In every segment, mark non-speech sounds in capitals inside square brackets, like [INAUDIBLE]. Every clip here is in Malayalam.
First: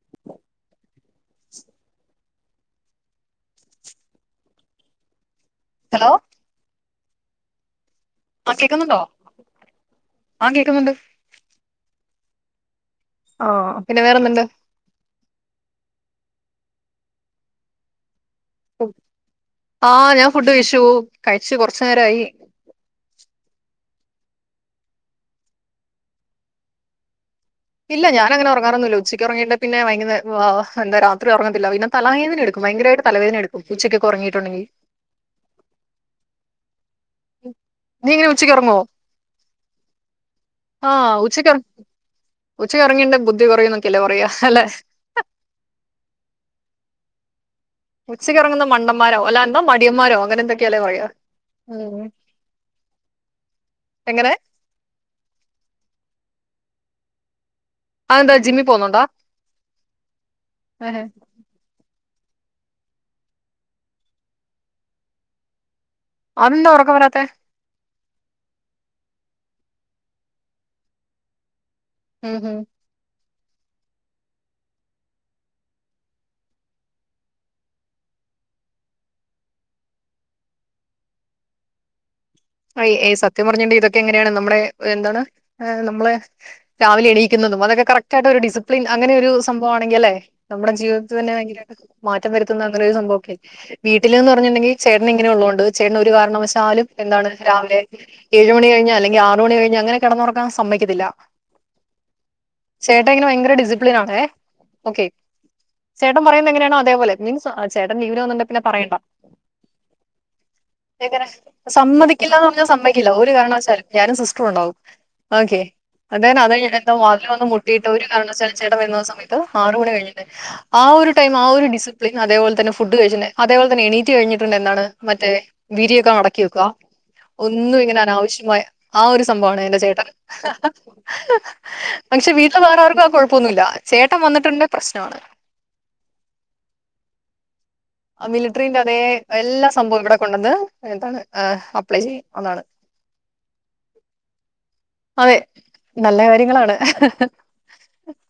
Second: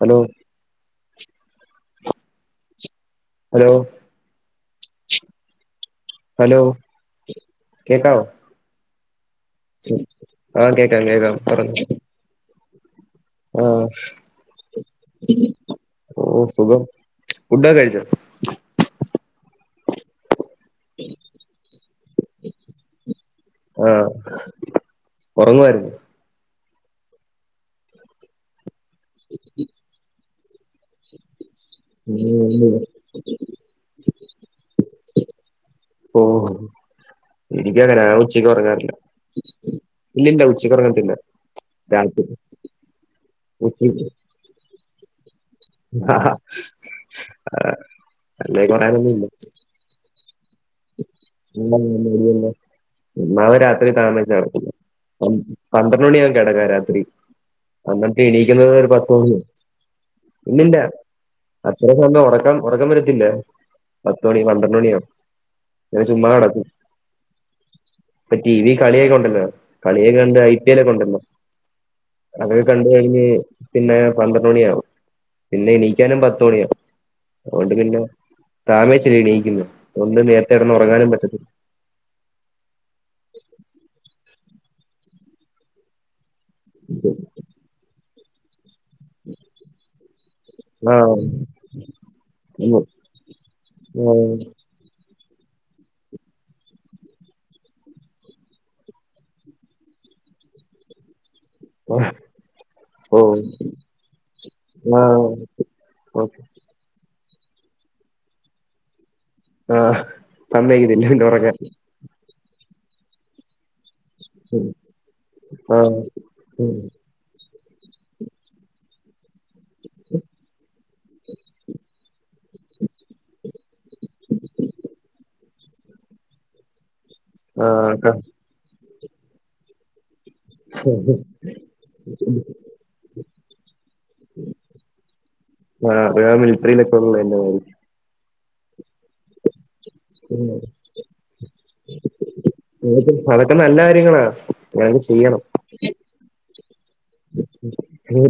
ഹലോ ഉ. ഹലോ ഹലോ ഹലോ കേക്കാവോ. ആഹ് കേക്ക്ന്നുണ്ടോ. ആഹ് കേക്കാം കേക്കാം പറഞ്ഞൊ. ആ ആഹ് പിന്നെ വേറെന്തുണ്ട് ഓഹ് സുഖം ഫുഡൊക്കെ കഴിച്ചോ? ആഹ് ഞാൻ ഫുഡ് കഴിച്ചു കഴിച്ച് കൊറച്ച് നേരായി. ആഹ് ഒറങ്ങുവയിരുന്നോ. ഇല്ല ഞാനങ്ങനെ ഒറങ്ങാറാെന്നുല്ല ഉച്ചക്ക് ഒർങ്ങിയിട്ട് പിന്നെ വൈകുന്നേ എന്താ രാത്രി ഒറങ്ങത്തില്ല പിന്നെ തലവേദന എടുക്കും ഭയങ്കമായിട്ട് തലവേദനടുക്കും ഉച്ചക്കെക്കെ ഒർങ്ങീട്ടുണ്ടങ്കി ഓഹ് എനിക്ക് അങ്ങനെ ഞാൻ ഉച്ചയ്ക്ക് ഒറങ്ങാറില്ല ഇല്ലില്ല ഉച്ചക്ക് ഒറങ്ങത്തില്ല ആഹ് ഉച്ചക്ക് രാത്രി ഉച്ചക്ക് ഒറങ്ങീണ്ടെ ബുദ്ധി കൊറയുംന്നൊക്കല്ലേ പറയാ അല്ലെ ആഹ് ആഹ് ഉച്ചക്ക്ഒറങ്ങുന്ന മണ്ടന്മാരാവും അല്ലാ എന്താ മടിയൻമാരോ അങ്ങനെന്തക്ക് [UNINTELLIGIBLE] നാളെ രാത്രി എങ്ങനെ താമസ്ച്ചാ കെടക്കുന്നെ പന്ത്രണ്ട് മണിയാകും കെടക്കാൻ രാത്രി എന്നിട്ട് അതെന്താ ജിമ്മിൽ എണീക്കുന്നത് ഒരു പോകുന്നുണ്ടാ പത്ത് മണി ഇല്ലല്ല ഏഹ്. അത്ര സമയം ഒറക്കാൻ ഒറക്കം വരത്തില്ല പത്ത്മണി പന്ത്രണ്ട് മണിയാവും ഇങ്ങനെ ച്ചുമ്മാ കടക്കും അതെന്താ ഉറക്കം വരാത്തെ ഇപ്പൊ ടി വി കളിയൊകെ ഉണ്ടല്ലോ കളിയെക്കെകണ്ട് ഐ പി എല്ലൊക്കെ ഉണ്ടല്ലോ ഉം ഉം അതൊകെ കണ്ട് ത് കഴിഞ്ഞ് പിന്നെ പന്ത്രണ്ട് മണിയാവും പിന്നെ എണീക്കാനും പത്ത് മണിയാവും അഓണ്ട് പിന്നെ താമേച്ചാ എണീക്ക്ന്ന് അതോണ്ട് നേരത്തെ കെടന്ന് ഒറങ്ങാനും പറ്റത്തില്ല അയ് ഏഹ് സത്യം പറഞ്ഞാണ്ടെ ഇതൊക്കെ എങ്ങനെയാണ് നമ്മുടെ എന്താണ് ഏ് നമ്മളെ രാവിലെ എണീക്കുന്നതും അതൊക്കെ കറക്റ്റ് ആയിട്ട് ഒരു ഡിസിപ്ലിൻ അങ്ങനെ ഒരു സംഭവം ആണെങ്കി അല്ലെ നമ്മുടെ ജീവിതത്ത് ആഹ് തന്നെ ഭയങ്കരമായിട്ട് മാറ്റം വരുത്തുന്ന ഉം അങ്ങനൊരു സംഭവൊക്കെ വീട്ടില് ന്ന് ആഹ് പറഞ്ഞ്ണ്ടെങ്കി ചേട്ടനിങ്ങനെ ഉള്ളോണ്ട് ചേട്ടന് ഒരു കാരണവശാലും എന്താണ് രാവിലെ ഏഴ് മണി കഴിഞ്ഞാ അല്ലെങ്കി ആറ് മണി കഴിഞ്ഞാ അങ്ങനെ കെടന്നാെറങ്ങാൻ സമ്മയ്ക്കത്തില്ല ഓ ചേട്ടഇങ്ങനെ ഭയങ്കര ഡിസിപ്ലിൻ ആണ് ഏഹ് ഓക്കെ ആഹ് ചേട്ടൻ ഓക്കെ പറയുന്ന എങ്ങനെയാണോ അതേപോലെ മീൻസ് ആ ചേട്ടൻ ലീവിനു വന്നുണ്ട പിന്നെ പറയണ്ട ആഹ് സമ്മതിക്കത്തില്ല പിന്നെ എങ്ങനെ ഉറങ്ങാൻ സമ്മതിക്കില്ലാന്ന് പർഞ്ഞാ സമ്മയ്ക്കില്ല ഒരു കാരണവശാലും ഞാനും സിസ് പ്പൂണ്ടാവും ഓക്കെ ആഹ് അതാണ് അതയ്ഞാ ഉം എന്താവും വാതില് വന്ന് മുട്ട് ട്ടീട്ട് ഒരു കാരണവശാലും ചേട്ടൻ വര്ന്ന സമയത്ത് ആറു മണികഴിട്ട്ണ്ട് ആ ഒരു ടൈം ആ ഒരു ഡിസിപ്ലിൻ അതേപോൽതന്നെ ഫുഡ് കഴിച്ചിണ്ടെ അതേപോൽതന്നെ എണീറ്റ് കഴിഞ്ഞിട്ടുണ്ട് എന്താണ് മറ്റേ വിരിയൊക്കെ മടക്കി വെക്കാ ഒന്നും ഇങ്ങനെ ആഹ് അനാവശ്യമായ ആ ഒരു സംഭവമാണ് എന്റെ ചേട്ടൻ പക്ഷെ വീട്ടിൽ വേറാർക്കും ആ കാെഴപ്പൊന്നും ഇല്ല ചേട്ടൻ വന്ന്ട്ടുണ്ടെ പ്രശ്നമാണ് ആഹ് അത് ആ മിൽട്ടറിയിലൊക്കെ ഉള്ളന്നെആവും ആ മിലിട്രീന്റെ അതേ എല്ലാ സംഭവൊം ഇവിടെ കൊണ്ടന്ന് എന്താണ് അപ്ലൈ ചെയ്യും അതാണ് ക്ക്ത് അതൊക്കെ നല്ല കാര്യങ്ങളാ ഇങ്ങനെക്കെ അതെ ചെയ്യണം നല്ല കാര്യങ്ങളാണ്.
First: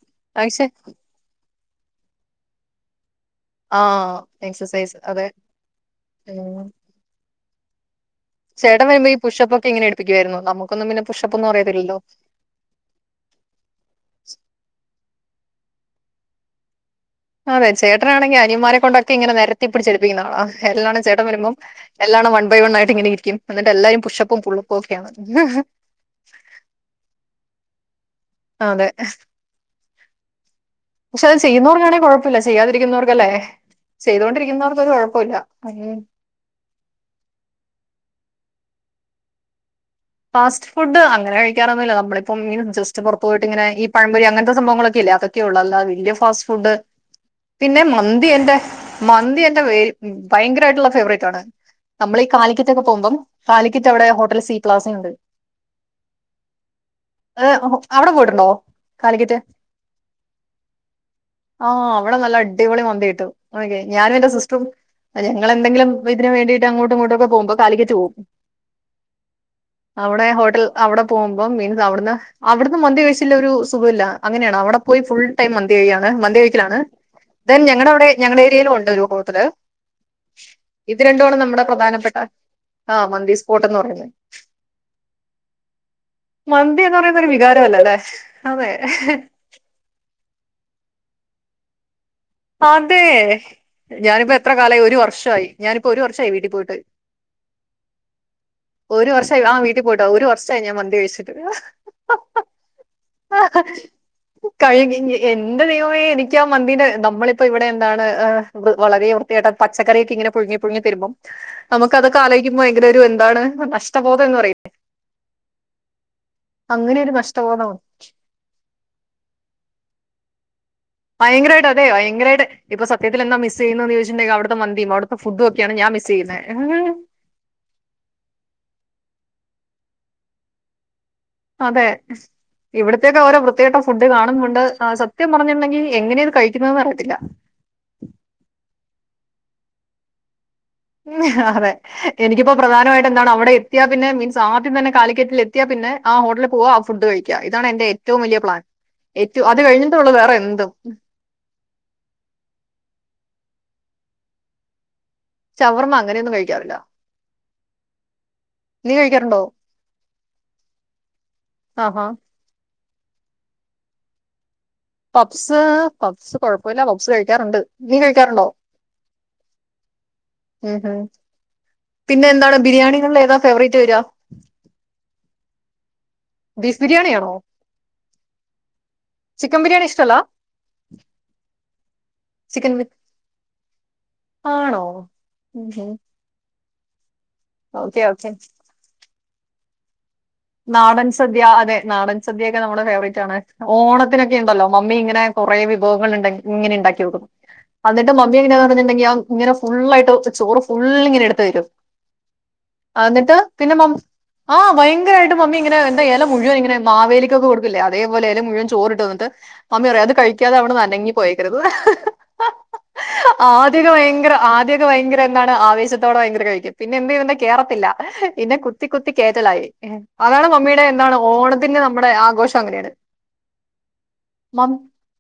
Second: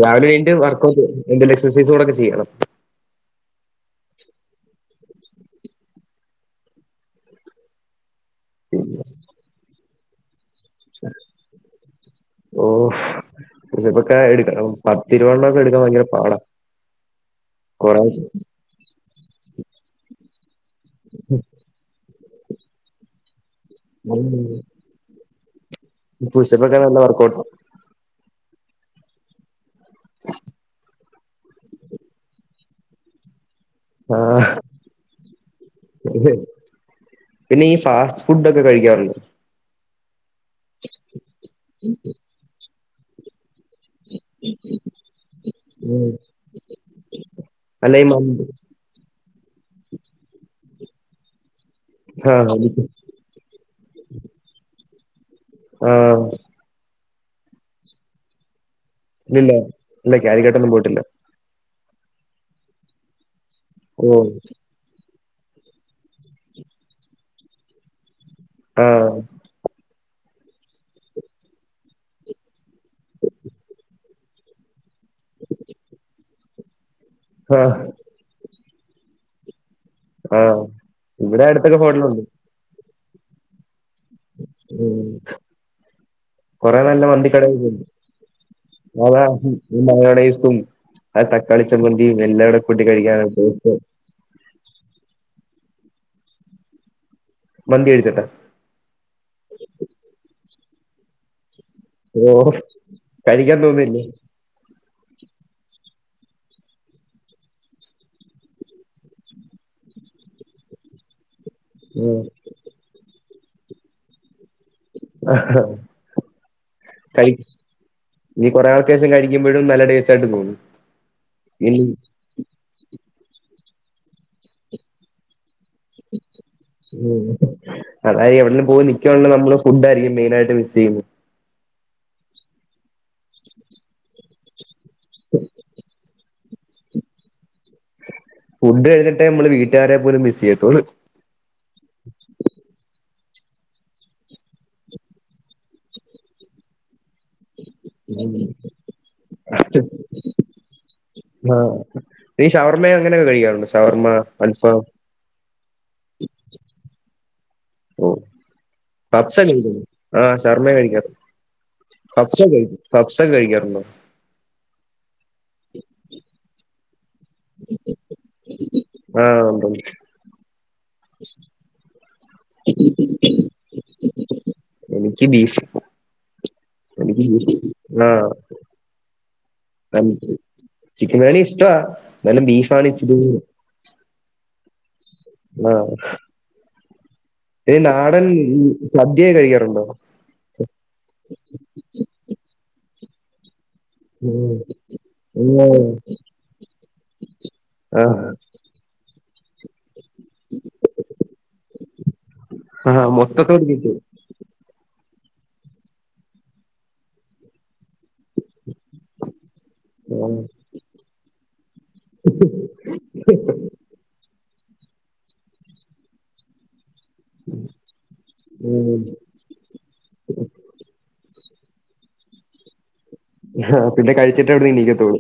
രാവിലെ എണീറ്റ് പക്ഷെ വർക്കഔട്ട് എന്തേലും എക്സൈസുകളൊക്കെ ചെയ്യണം ആഹ് എക്സസൈസ് അതെ ഉം ചേട്ടൻ വരുമ്പോ ഈ പുഷപ്പൊക്കെ ഇ ങ്ങനെ എടുപ്പിക്കുവായിരുന്നു നമുക്കൊന്നും പിന്നെ പുഷപ്പൊന്നും അറിയത്തില്ലല്ലോ ഓഹ് പുഷപ്പൊക്കെ എട്ക്കണം പത്തിരുവണ്ണാെക്കെ എട്ക്കാൻ ഭയങ്കര പാടാ അതെ കൊറേ ചേട്ടനാണെങ്കി അനിയമാരെ കൊണ്ടൊക്കെ ഇങ്ങനെ നെരത്തിപ്പിടിച് എടുപ്പിക്കുന്നാളാ എല്ലാടെം ചേട്ടൻ വരുമ്പോ എല്ലാണം വൺ ബൈ വൺ ആയിട്ട് ഇങ്ങനെ ഇരിക്കും എന്നിട്ട് എല്ലാരും പുഷപ്പും പുള്ളപ്പും ഒക്കെയാണ് പുഷപ്പൊക്കെ നല്ല വർക്കൗഔട്ടാ അതെ [INAUDIBLE] പക്ഷെ അത് ചെയ്യുന്നവർക്കാണെങ്കി കാെഴപ്പല്ല ചെയ്യാതിരിക്കുന്നവർക്കല്ലേ ആഹ് ചെയ്തോണ്ടിരിക്കുന്നവർക്ക് ഒരു കൊഴപ്പോം ഇല്ല പിന്നെ ഈ ഫാസ്റ്റ് ഫുഡ് ഒക്കെ കഴിക്കാറുണ്ടോ ഫാസ്റ്റ് ഫുഡ് അങ്ങനെ കഴിക്കാറൊന്നുല്ല നമ്മളിപ്പം ഇങ്ങനെ ജസ്റ്റ്പൊറത്ത് പോയിട്ട് ഇങ്ങനെ ഈ പഴംമ്പൊരി അങ്ങൻത്തെ സംവങ്ങളൊക്കെ ഇല്ലേ അതൊക്കെയ ഒള്ളൂ അല്ലാതെ ഉം. വല്ല്യ ഫാസ്റ്റ് ഫുഡ് പിന്നെ അല്ല ഈ മന്തി എൻ്റെ മന്തി എന്റെ ഭയങ്കരായിട്ടുള്ള ഫേവറേറ്റ് ആണ് നമ്മളീ ആഹ് കാലിക്കറ്റൊക്കെ പോകുമ്പം കാലിക്കറ്റ് അവിടെ ഹോട്ടൽ സി പ്ലാസുണ്ട് ആഹ് ഏഹ് അവിടെ പോയിട്ടുണ്ടോ? കാലിക്കറ്റ് ഇല്ലില്ല ഇല്ല കാലിക്കറ്റൊന്നും പോയിട്ടില്ല ആഹ് അവിടെ നല്ല അടിപൊളി മന്തി കിട്ടും ഞാനും ഓഹ് എൻ്റെ സിസ്റ്ററും ആഹ് ഞങ്ങളെന്തങ്കിലും ഇതിന് വേണ്ടീട്ട് അങ്ങോട്ടും ഇങ്ങോട്ടോക്കെ പോകുമ്പോ കാലിക്കറ്റു പോവും ആഹ് അവിടെ ഹോട്ടൽ അവിടെ പോകുമ്പം മീൻസ് അവിടുന്ന് അവിടുന്ന് മന്തി കഴിച്ചില്ലേൽ ഒരു സുഖവില്ല അങ്ങനെയാണ് അവിടെ പോയി ഫുൾ ടൈം മന്തി കഴിയാണ് മന്തി കഴിക്കലാണ് [INAUDIBLE] ധെൻ ഞങ്ങളവ്ടെ ഞങ്ങളെ ഏരിയയിലും ഉണ്ട് ഒരു ഹോട്ടല് ആഹ് ഇത് രണ്ടുവാണ് ഇവിടെ നമ്മുടെ അടുത്തൊക്കെ പ്രധാനപ്പെട്ട ഹോട്ടലുണ്ട് ആഹ് മന്തി സ്പോട്ട് എന്ന് പറയുന്നത് ഉം കൊറേ മന്തി എന്ന് നല്ല പറയുന്നത് ഒരു മന്തിക്കട വികാരമല്ല [UNINTELLIGIBLE] അല്ലേ അതെ അതാ ഒരു മയോണൈസും ആ തക്കാളി ചമ്മന്തിയും എല്ലാ കൂടെ കൂട്ടി അതെ കഴിക്കാനാണ് സൂപ്പർ ഞാനിപ്പോ എത്ര കാലായി ഒരു വർഷവായി ഞാനിപ്പോ ഒരു വർഷായി വീട്ടി പോയിട്ട് മന്തി കഴിച്ചിട്ടാ? ഒരു വർഷായി ആ വീട്ടി പോയിട്ട് ഒരു വർഷായി ഞാൻ മന്തി കഴിച്ചിട്ട് ഓഹോ കഴിക്കാൻ തോന്നില്ലേ? കഴിയ്ക്ക് എൻ്റെ ദൈവമേ എനിക്ക് ആ മന്തീൻ്റെ ന നമ്മളിപ്പം ഇവിടെ എന്താണ് വളരെ വൃത്തികെട്ട പച്ചക്കറിയൊക്കെ ഇങ്ങനെ പുഴുങ്ങി പുഴുങ്ങി തരുമ്പം ഉം നമുക്കതൊക്കെ ആലോയിക്കുമ്പം ഭയങ്കരൊരു എന്താണ് നഷ്ട ബോധം എന്ന് പറയില്ലേ ആഹ് ആഹ് അങ്ങനെ ഒരു കൈ നഷ്ടബോധം ഇനി കൊറേ നാൾക്കേശം കഴിക്കുമ്പഴും നല്ല ടേസ്റ്റായിട്ട് തോന്നും ഭയങ്കരമായിട്ട് ഇനി അതെ ഭയങ്കരായിട്ട് ഇപ്പോ സത്യത്തിലെന്ത മിസ് ചെയ്യുന്നേന്ന് ചോയിച്ച്ണ്ടെങ്കില് അവിടുത്തെ മന്തി ഫുഡു ഒക്കെയാണ് ഞാൻ മിസ് ചെയ്യുന്നെ അതാ ഈ എവിടലും പോയി നിക്കുവാണെന്നുള്ളേ നമ്മള് ഫുഡ്ഡായിരിക്കും മെയിനായിട്ട് മിസ് ചെയ്യുന്നെ അതെ ഇവിടത്തെക്കെ ഓരോ വൃത്തികെട്ട ഫുഡ് കാണുന്നുണ്ട് ആ സത്യം പറഞ്ഞിട്ടുണ്ടെങ്കി എങ്ങനെയാ ഇത് കഴിക്കുന്നെന്ന് അറിയത്തില്ല ഫുഡ് കഴിഞ്ഞിട്ടേ നമ്മള് വീട്ടുകാരെ പോലും മിസ് ചെയ്യത്തൊള്ളൂ അതെ എനിക്കിപ്പോ പ്രധാനമായിട്ട് എന്താണ് അവിടെ എത്തിയാ പിന്നെ മീൻസ് ആദ്യം തന്നെ കാലിക്കറ്റില് എത്തിയാ പിന്നെ ആ ഹോട്ടലി പോവാ ആ ഫുഡ് കഴിക്ക ഇതാണ് എന്റെ ഏറ്റവും വല്യ പ്ലാൻ ഏറ്റവും അത് കഴിഞ്ഞിട്ടേ ഒള്ളു വേറെ എന്തും ആഹ് നീ ഷവർമ്മയോ അങ്ങനെയൊക്കെ കഴിക്കാറുണ്ടോ? ഷവർമ്മ, അൽഫാം ഷവർമ്മ അങ്ങനെയൊന്നും കഴിക്കാറില്ല ഓഹ് നീ കഫ്സ കഴിക്കാറുണ്ടോ കഴിക്കോ? ആഹ് ഷവർമ്മ ഞാൻ കഴിക്കാറുണ്ട് ആഹാ കഫ് ‌സോക്കെ കഴിക്കാ? കഫ്സൊക്കെ കഴിക്കാറുണ്ടോ? പബ്സ് പബ്സ് കൊഴപ്പയില്ല പബ്സ് കഴിക്കാറുണ്ട് നീ കഴിക്കാറുണ്ടോ? ആഹ് ഉണ്ട് ഉണ്ട് ഉം ഹും പിന്നെന്താണ് ബിരിയാണികളില് ഏതാണ് ഫേവറേറ്റ് വരിക? എനിക്ക് ബീഫ് ബീഫ് എനിക്ക് ബിരിയാണിയാണോ ബീഫിശ്ട്ടം ആഹ്, ചിക്കൻ ബരിയാണി ചിക്കൻ ബിരിയാണി ഇഷ്ടവാ എന്നാലും ചിക്കൻ ബീഫാണ് ഇച്ചിരി കൂടി ആണോ ആഹ് ഈ ഓക്കെ നാടൻ ഓക്കെ സദ്യക്കെ കഴിക്കാറുണ്ടോ? നാടൻ സദ്യാ അതെ നാടൻ സദ്യാ ഒക്കെ നമ്മുടെ ഫേവറേറ്റ് ആണ് ഓണ ത്തിനൊക്കെ ഇണ്ടല്ലോ മമ്മി ഇങ്ങനെ കൊറെ വിഭവങ്ങൾണ്ട ഇങ്ങനെ ഇണ്ടാക്കി വെക്കും അന്നിട്ട് ആഹ് മമ്മി ഇങ്ങനെ പറഞ്ഞട്ട്ണ്ടെങ്കി ഇങ്ങനെ ഫുള്ളായി ട്ട് ചോറ് ഫുള്ള് ഇങ്ങനെ എടുത്ത് തരും ആഹ് എന്നിട്ട് മൊത്തത്തോട് പിന്നെ മ കിട്ടും ആഹ് ഭയങ്കരായ്ട്ട് മമ്മി ഇങ്ങനെ എന്താ ഇല മുഴുവൻ ഇങ്ങനെ മാവേലിക്കൊക്കെ കൊടുക്കില്ലേ അതേപോലെ മുഴുവൻ ചോറിട്ട് തന്നിട്ട് മമ്മി പറയും അത് കഴിക്കാതെ അവ്ട്ന്നനങ്ങി പോയെക്കരുത് ആദ്യക്കെ ഭയങ്കര ആദ്യൊകെ ഭയങ്കര എന്താണ് ആവേശത്തോടെ ഭയങ്കര കഴിക്കും പിന്നെ എന്ത് ചെയ്യ കേറത്തില്ല പിന്നെ കുത്തി കുത്തി കേറ്റലായി അതാണ് മമ്മീടെ എന്താണ് ഓണത്തിന്റെ നമ്മുടെ ആഘോഷം അങ്ങനെയാണ് ആഹ് പിന്നെ കഴിച്ചിട്ടേ അവിടുന്ന് എണീക്കത്തൊള്ളൂ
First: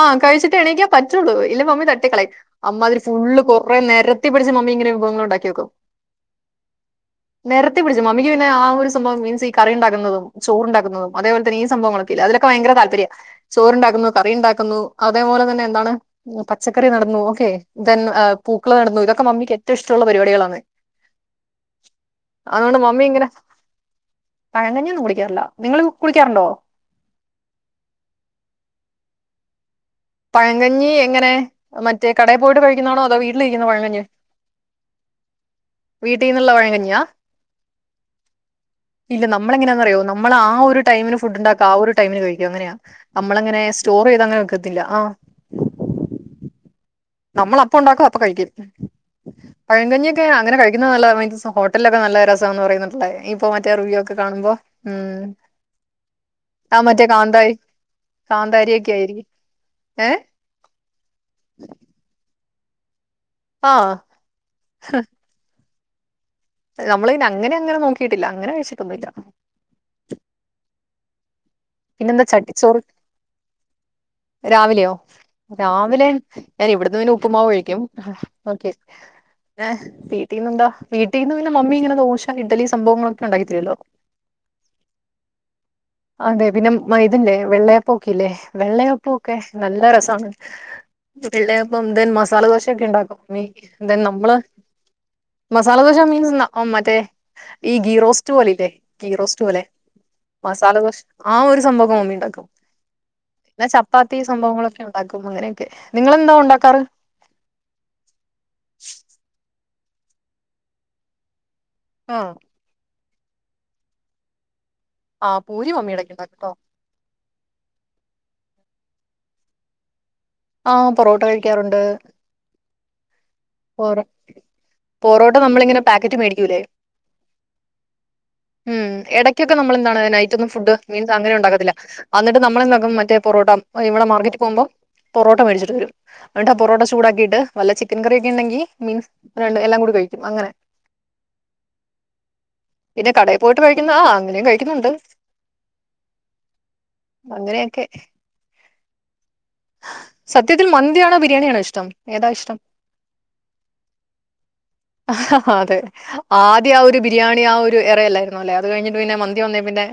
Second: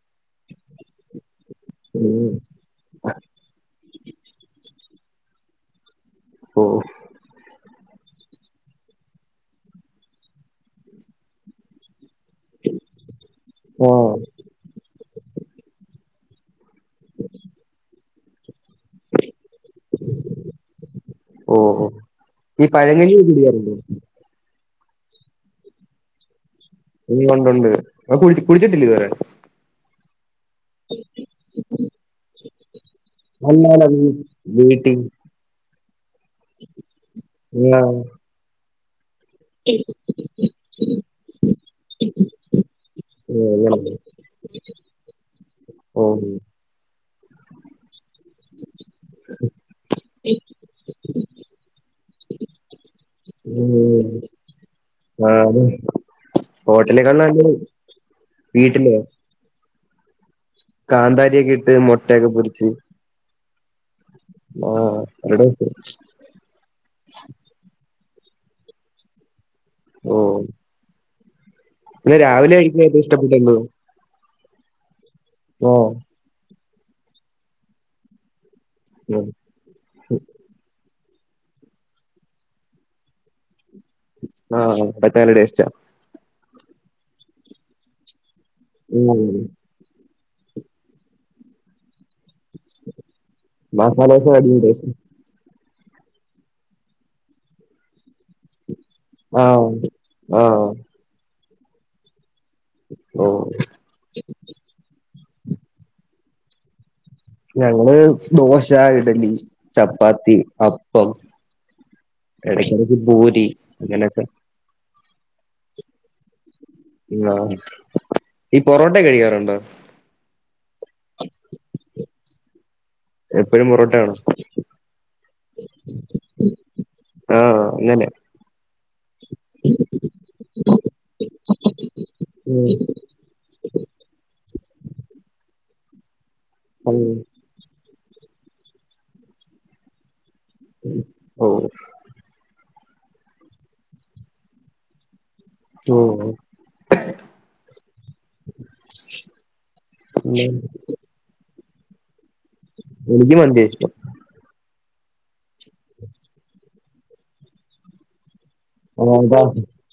ആഹ് കഴിച്ചിട്ടേ എണീക്കാൻ പറ്റൂള്ളൂ ഇല്ല മമ്മി ഉം തട്ടിക്കളയും അമ്മ അതിൽ ഫുള്ള് കൊറെ നിരത്തി പിടിച്ച് മമ്മി ഇങ്ങനെ വിഭവങ്ങൾ ഉണ്ടാക്കി വെക്കും ഓഹ് നെരത്തി പിടിച്ചു മമ്മിക്ക് പിന്നെ ആ ഒരു സംഭവം മീൻസ് ഈ കറി ഉണ്ടാക്കുന്നതും ചോറുണ്ടാക്കുന്നതും അതേപോലെന്നെ ഈ സംഭവങ്ങളൊക്ക ഇല്ലെ അതിനൊക്കെ ഭയങ്ക താല്പര്യ ചോറ്ണ്ടാക്കുന്നു, ആഹ് കറി ഉണ്ടാക്കുന്നു, അതേപോലെ തന്നെ എന്താണ് പച്ചക്കറി നടുന്നു ഒക്കെ തൻ പൂക്കള് നടുന്നു ഇതൊക്കെ മമ്മിക്ക് ഏറ്റവും ഇഷ്ടള്ള പരിപാടികളാണ് ഓഹ് ഓഹ് ഈ പഴങ്കഞ്ഞി കുടിക്കാറില്ലെ? പഴങ്കഞ്ഞി ഒന്നുംകുടിക്കാറില്ല നിങ്ങള് കുടിക്കാറുണ്ടോ? ഉണ്ട് ണ്ട് കു കുടിച്ചിട്ടില്ലെ ഇതുവരെ? പഴങ്കഞ്ഞി എങ്ങനെ മറ്റേ കടയിൽ പോയിട്ട് കഴിക്കുന്നതാണോ അതോ വീട്ട അല്ലാല വ് വീട്ടിൽ വീട്ടീന്നുള്ള പഴങ്ങഞ്ഞിയാ ആഹ് ഇല്ല നമ്മളെങ്ങനാന്നറിയോ നമ്മളാ ഒരു ടൈമിന് ഫുഡ് ഉണ്ടാക്ക ആ ഒരുടൈമിന് കഴിക്കും അങ്ങനെയ നമ്മളങ്ങനെ അങ്ങനല്ലേ സ്റ്റോർ ചെയ്ത് അങ്ങനെ വെക്കത്തില്ല ആഹ് ഓഹ് നമ്മള് അപ്പൊ ഉണ്ടാക്കും അപ്പൊ കഴിക്കും ഉം പഴങ്കഞ്ഞിയൊക്കെ അങ്ങനെ കഴിക്കുന്ന നല്ല മീൻസ് ഹോട്ടലൊക്കെ നല്ല രസം എന്ന് പറയുന്നുണ്ടായ് ഇപ്പോ മറ്റേ റിവ്യൂ ഉം ഒക്കെ കാണ്മ്പോ ആഹ് അതെ ആഹ് മറ്റേ കാന്ത കാന്താരി വീട്ടില് ഒക്കെ ആയിരിക്ക ഏഹ് കാന്താരിയൊക്കെ ഇട്ട് മുട്ടയൊക്കെ പൊരിച്ച് ആഹ് ആഹ് വിടെ വെക്കും നമ്മളിന്നെ അങ്ങെനങ്ങനെ നോക്കിയിട്ടില്ല അങ്ങനെ കഴിച്ചിട്ടൊന്നുല്ല ഓഹ് ഇന്നെന്താ ചട്ടിച്ചോറ് കഴിക്കാൻ ഏറ്റവും ഇഷ്ടപ്പെട്ട എന്തുവാ രാവിലെയോ ആഹ് രാവിലെ ഞാൻ ഇവിടിന്ന് പിന്നെ ഉപ്പ്മാവ് ഒഴിക്കും ഓക്കെ ഉം ഏഹ് വീട്ടിന്ന് എന്താ വീട്ടീന്ന് പിന്ന മമ്മി ഇങ്ങനെ ദോശ ഇഡ്ഡലി സംഭവങ്ങളൊക്കെ ഇണ്ടാക്കി തരുല്ലോ ആഹ് പ്രത്യേക ടേസ്റ്റാ അതെ പിന്നെ മൈതല്ലെ വെള്ളയപ്പൊക്കെ ഇല്ലേ ഉം വെള്ളയപ്പൊക്കെ നല്ല രസാണ് വെള്ളയപ്പം ദെൻ മസാല ദോശയൊക്കെ ഇണ്ടാക്കും മെ തെ മസാല ദോശ നമ്മള് അടിപൊളി ടേസ്റ്റാ മസാലദോശ മീൻ മറ്റേ ഈ ഗീ റോസ്റ്റ് പോലെ ഇല്ലേ ഗീ റോസ്റ്റ് പോലെ ആഹ് ആഹ് മസാലദോശ് ആഹ് ഒരു സംഭവൊക്കെ മമ്മി ഇണ്ടാക്കും ഓഹ് പ്പാത്തി സംഭവങ്ങളൊക്കെ ഇണ്ടാക്കും അങ്ങനെക്കെ നിങ്ങളെന്താ ഉണ്ടാക്കാറ്? ഞങ്ങള് ദോശ, ഇഡലി, ചപ്പാത്തി, അപ്പം ആഹ് എടക്കെടക്ക് ഭൂരി അങ്ങനെക്കെ ആഹ് പൂരി മമ്മി എടക്ക് ഇണ്ടാക്കുട്ടോ ആഹ് ഈ പൊറോട്ടക്കെ കഴിക്കാറുണ്ടോ? ആഹ് പൊറോട്ട കഴിക്കാറുണ്ട്. എപ്പഴും പൊറോട്ട പൊറോ ആണോ? പൊറോട്ട നമ്മളിങ്ങനെ പാക്കറ്റ് മേടിക്കൂലെ ആഹ് അങ്ങനെ ഉം എടക്കൊക്കെ നമ്മള് എന്താണ് നൈറ്റ് ഒന്നും ഫുഡ് മീൻസ് അങ്ങനെ ഉണ്ടാകത്തില്ല അന്ന്ട്ട് നമ്മളെന്താക്കും മറ്റേ പൊറോട്ട അഹ് ഇവടെ മാർക്കറ്റിൽ പോവുമ്പോ പൊറോട്ട മേടിച്ചിട്ട് വരും എന്നിട്ടാ പൊറോട്ട ഉം ചൂടാക്കിട്ട് വല്ല ചിക്കൻ കറിയൊക്കെ ഇണ്ടെങ്കി മീൻസ് രണ്ട് എല്ലാം കൂടി കഴിക്കും അങ്ങനെ ഉം ഓഹ് പിന്നെ കടേ പോയിട്ട് കഴിക്കുന്ന ആഹ് അങ്ങനേം കഴിക്കുന്നുണ്ട് ഓ അങ്ങനെക്കെ സത്യത്തിൽ മന്തിയാണോ, ബിരിയാണിയാണോ ഇഷ്ടം ഏതാ ഇഷ്ടം? എനിക്ക് മന്തിയാ ഇഷ്ടം അതെ ആദ്യം ആഹ് ഒരു ബിരിയാണി ആഹ് ഒരു എറയല് ന്നുലേ അത് കഴിഞ്ഞിട്ട് പിന്നെ മന്തി വന്നേ പിന്നെ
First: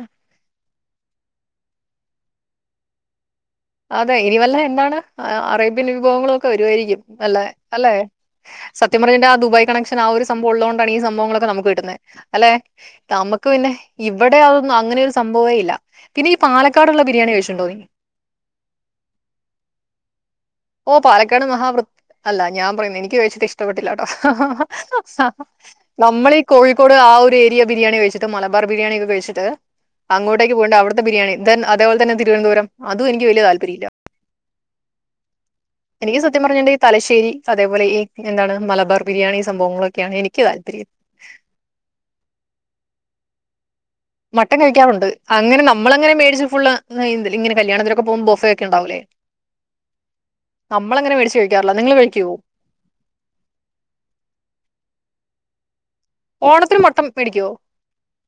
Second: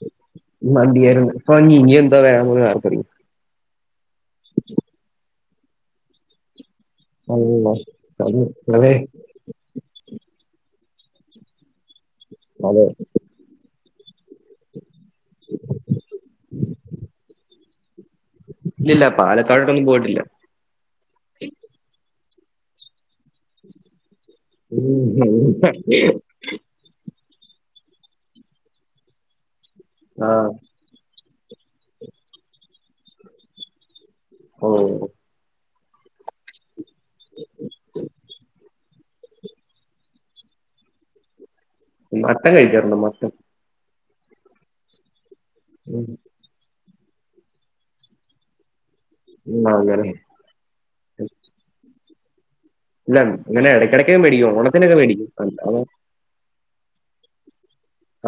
മന്തി ആണ് ഇപ്പം ഇനി എന്താ വരാം പോന്നേന്ന് ആർക്കറിയാം അതെ ഇനി വല്ല എന്താണ് അറേബ്യൻ വിഭവങ്ങളൊക്കെ വരുവായിരിക്കും നല്ലെ അള്ളാ അല്ലെ അതെ അതെ സത്യം പറഞ് കഴിഞ്ഞാ ആ ദുബായ് കണക്ഷ ആഹ് ഒരു സംഭവം ഉള്ളതോണ്ടാണ് ഈ സംഭവങ്ങളൊക്കെ നമുക്ക് കിട്ടുന്നേ അല്ലെ അതെ നമ്മക്ക് പിന്നെ ഇവിടെ അതൊന്നും അങ്ങനെ ഒരു സംഭവേ ഇല്ല പിന്നെ ഈ പാലക്കാടുള്ള ബിരിയാണി കഴിച്ചിട്ടുണ്ടോ നീ? ഇല്ലില്ല പാലക്കാടട്ടൊന്നും പോയിട്ടില്ല ഓഹ് പാലക്കാട് മഹാ വൃത് അല്ല ഞാൻ പറയുന്നു എനിക്ക് കഴിച്ചിട്ട് ഇഷ്ടപ്പെട്ടില്ല ഉം നമ്മളി കോഴിക്കോട് ആഹ് ഒരു ഏരിയ ബിരിയാണി കഴിച്ചിട്ട് മലബാർ ബിരിയാണി ഒക്കെ കഴിച്ചിട്ട് ആഹ് അങ്ങോട്ടേക്ക് പോയാണ്ട് അവിടുത്തെ ബിരിയാണി ദെൻ അതേപോലെ തന്നെ തിരുവനന്തപുരം അതും എനിക്ക് വല്ല്യ താല്പര്യല്ല ഓഹ് എനിക്ക് സത്യം പറഞ്ഞിട്ട്ണ്ടങ്കി ഈ തലശ്ശേരി അതേപോലെ ഈ എന്താണ് മലബാർ ബിരിയാണി സംഭവങ്ങളൊക്കെയാണ് എനിക്ക് താല്പര്യം മട്ടൻ കഴിക്കാറുണ്ടോ മട്ടൻ? മട്ടൻ കഴിക്കാറുണ്ട് അങ്ങനെ ഉം നമ്മളങ്ങനെ മേടിച്ച് ഫുളള് നെയ്ന്തില് ഇങ്ങനെ കല്യാണത്തിനൊക്കെ പോവുമ്പോ ബൊഫെക്കെ ഇണ്ടാവുലേ ആഹ് അങ്ങനെ നമ്മളങ്ങനെ മേടിച്ച് കഴിക്കാറില്ല നിങ്ങള് കഴിക്കോ? ഇല്ല ഇങ്ങനെ എടക്കെടക്ക് മേടിക്കും ഓണത്തിനൊക്കെ മേടിക്കും അല്ലാതെ ഓണത്തിന് മട്ടം മേടിക്കോ?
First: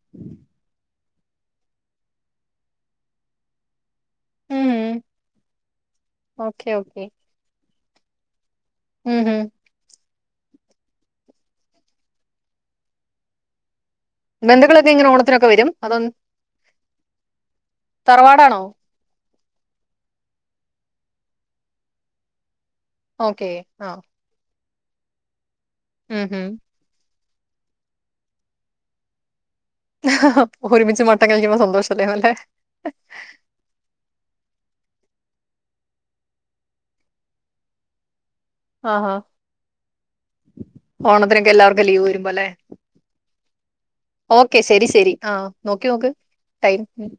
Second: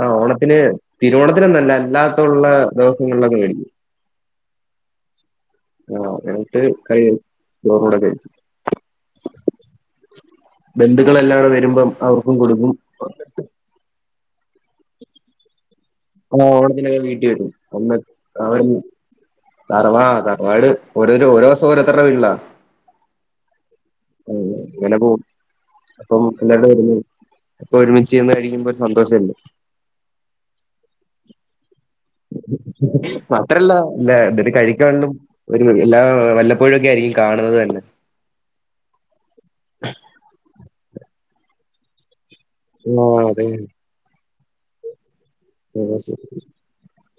ആഹ് ഓണത്തിന് തിരുവോണത്തിനൊന്നല്ല അല്ലാത്തുള്ള ദെവസങ്ങളിലൊക്കെ മേടിക്കും. ഉം ആഹ് എന്ന്ട്ട് ഓക്കെ ഓക്കെ കഴ് ചോറൂടെ കഴിക്കും. ഉം ഹും ബന്ധുക്കളെല്ലാരും വരുമ്പം അവർക്കും കൊടുക്കും എന്നിട്ട്. ബന്ധുക്കളൊക്കെ ഇങ്ങനെ ഓണത്തിനൊക്കെ വെരും. ഓ ഓണത്തിനൊക്കെ വീട്ടി വെരും അന്ന് തറവാടാണോ ആകി തറവാ ആ തറവാട് ഓരോരോ ഓരോസം ഓരോത്തറെ വീട്ട്ലാ ഓക്കേ ആഹ് ഉം ഇങ്ങനെ പോവും അപ്പം ഉം ഹും. ഇങ്ങാണ്ട് വെരുന്നേ പ്പൊ ഒരുമിച്ചിരിന്ന് കഴിക്കുമ്പോ ഒരു സന്തോഷല്ലേ? എഹ ഹോ ഒരുമിച്ച് മട്ടൻ കഴിക്കുമ്പൊ സന്തോഷം അ അല്ല ഞാ എന്ന്ട്ട് കഴിക്കാള്ളും ഒരു ള്ളാ വല്ലപ്പോഴൊക്കെ ആയിരിക്കും കാണുന്നത് തനെ. ആഹാ ഓണത്തിനൊക്കെ എല്ലാവർക്കും ലീവ് വെരുംബെ ലേ ആഹ് അതാണ് ഓക്കെ ശരി ശരി ആഹ നോക്കി നോക്ക് അതെ ടൈം മ്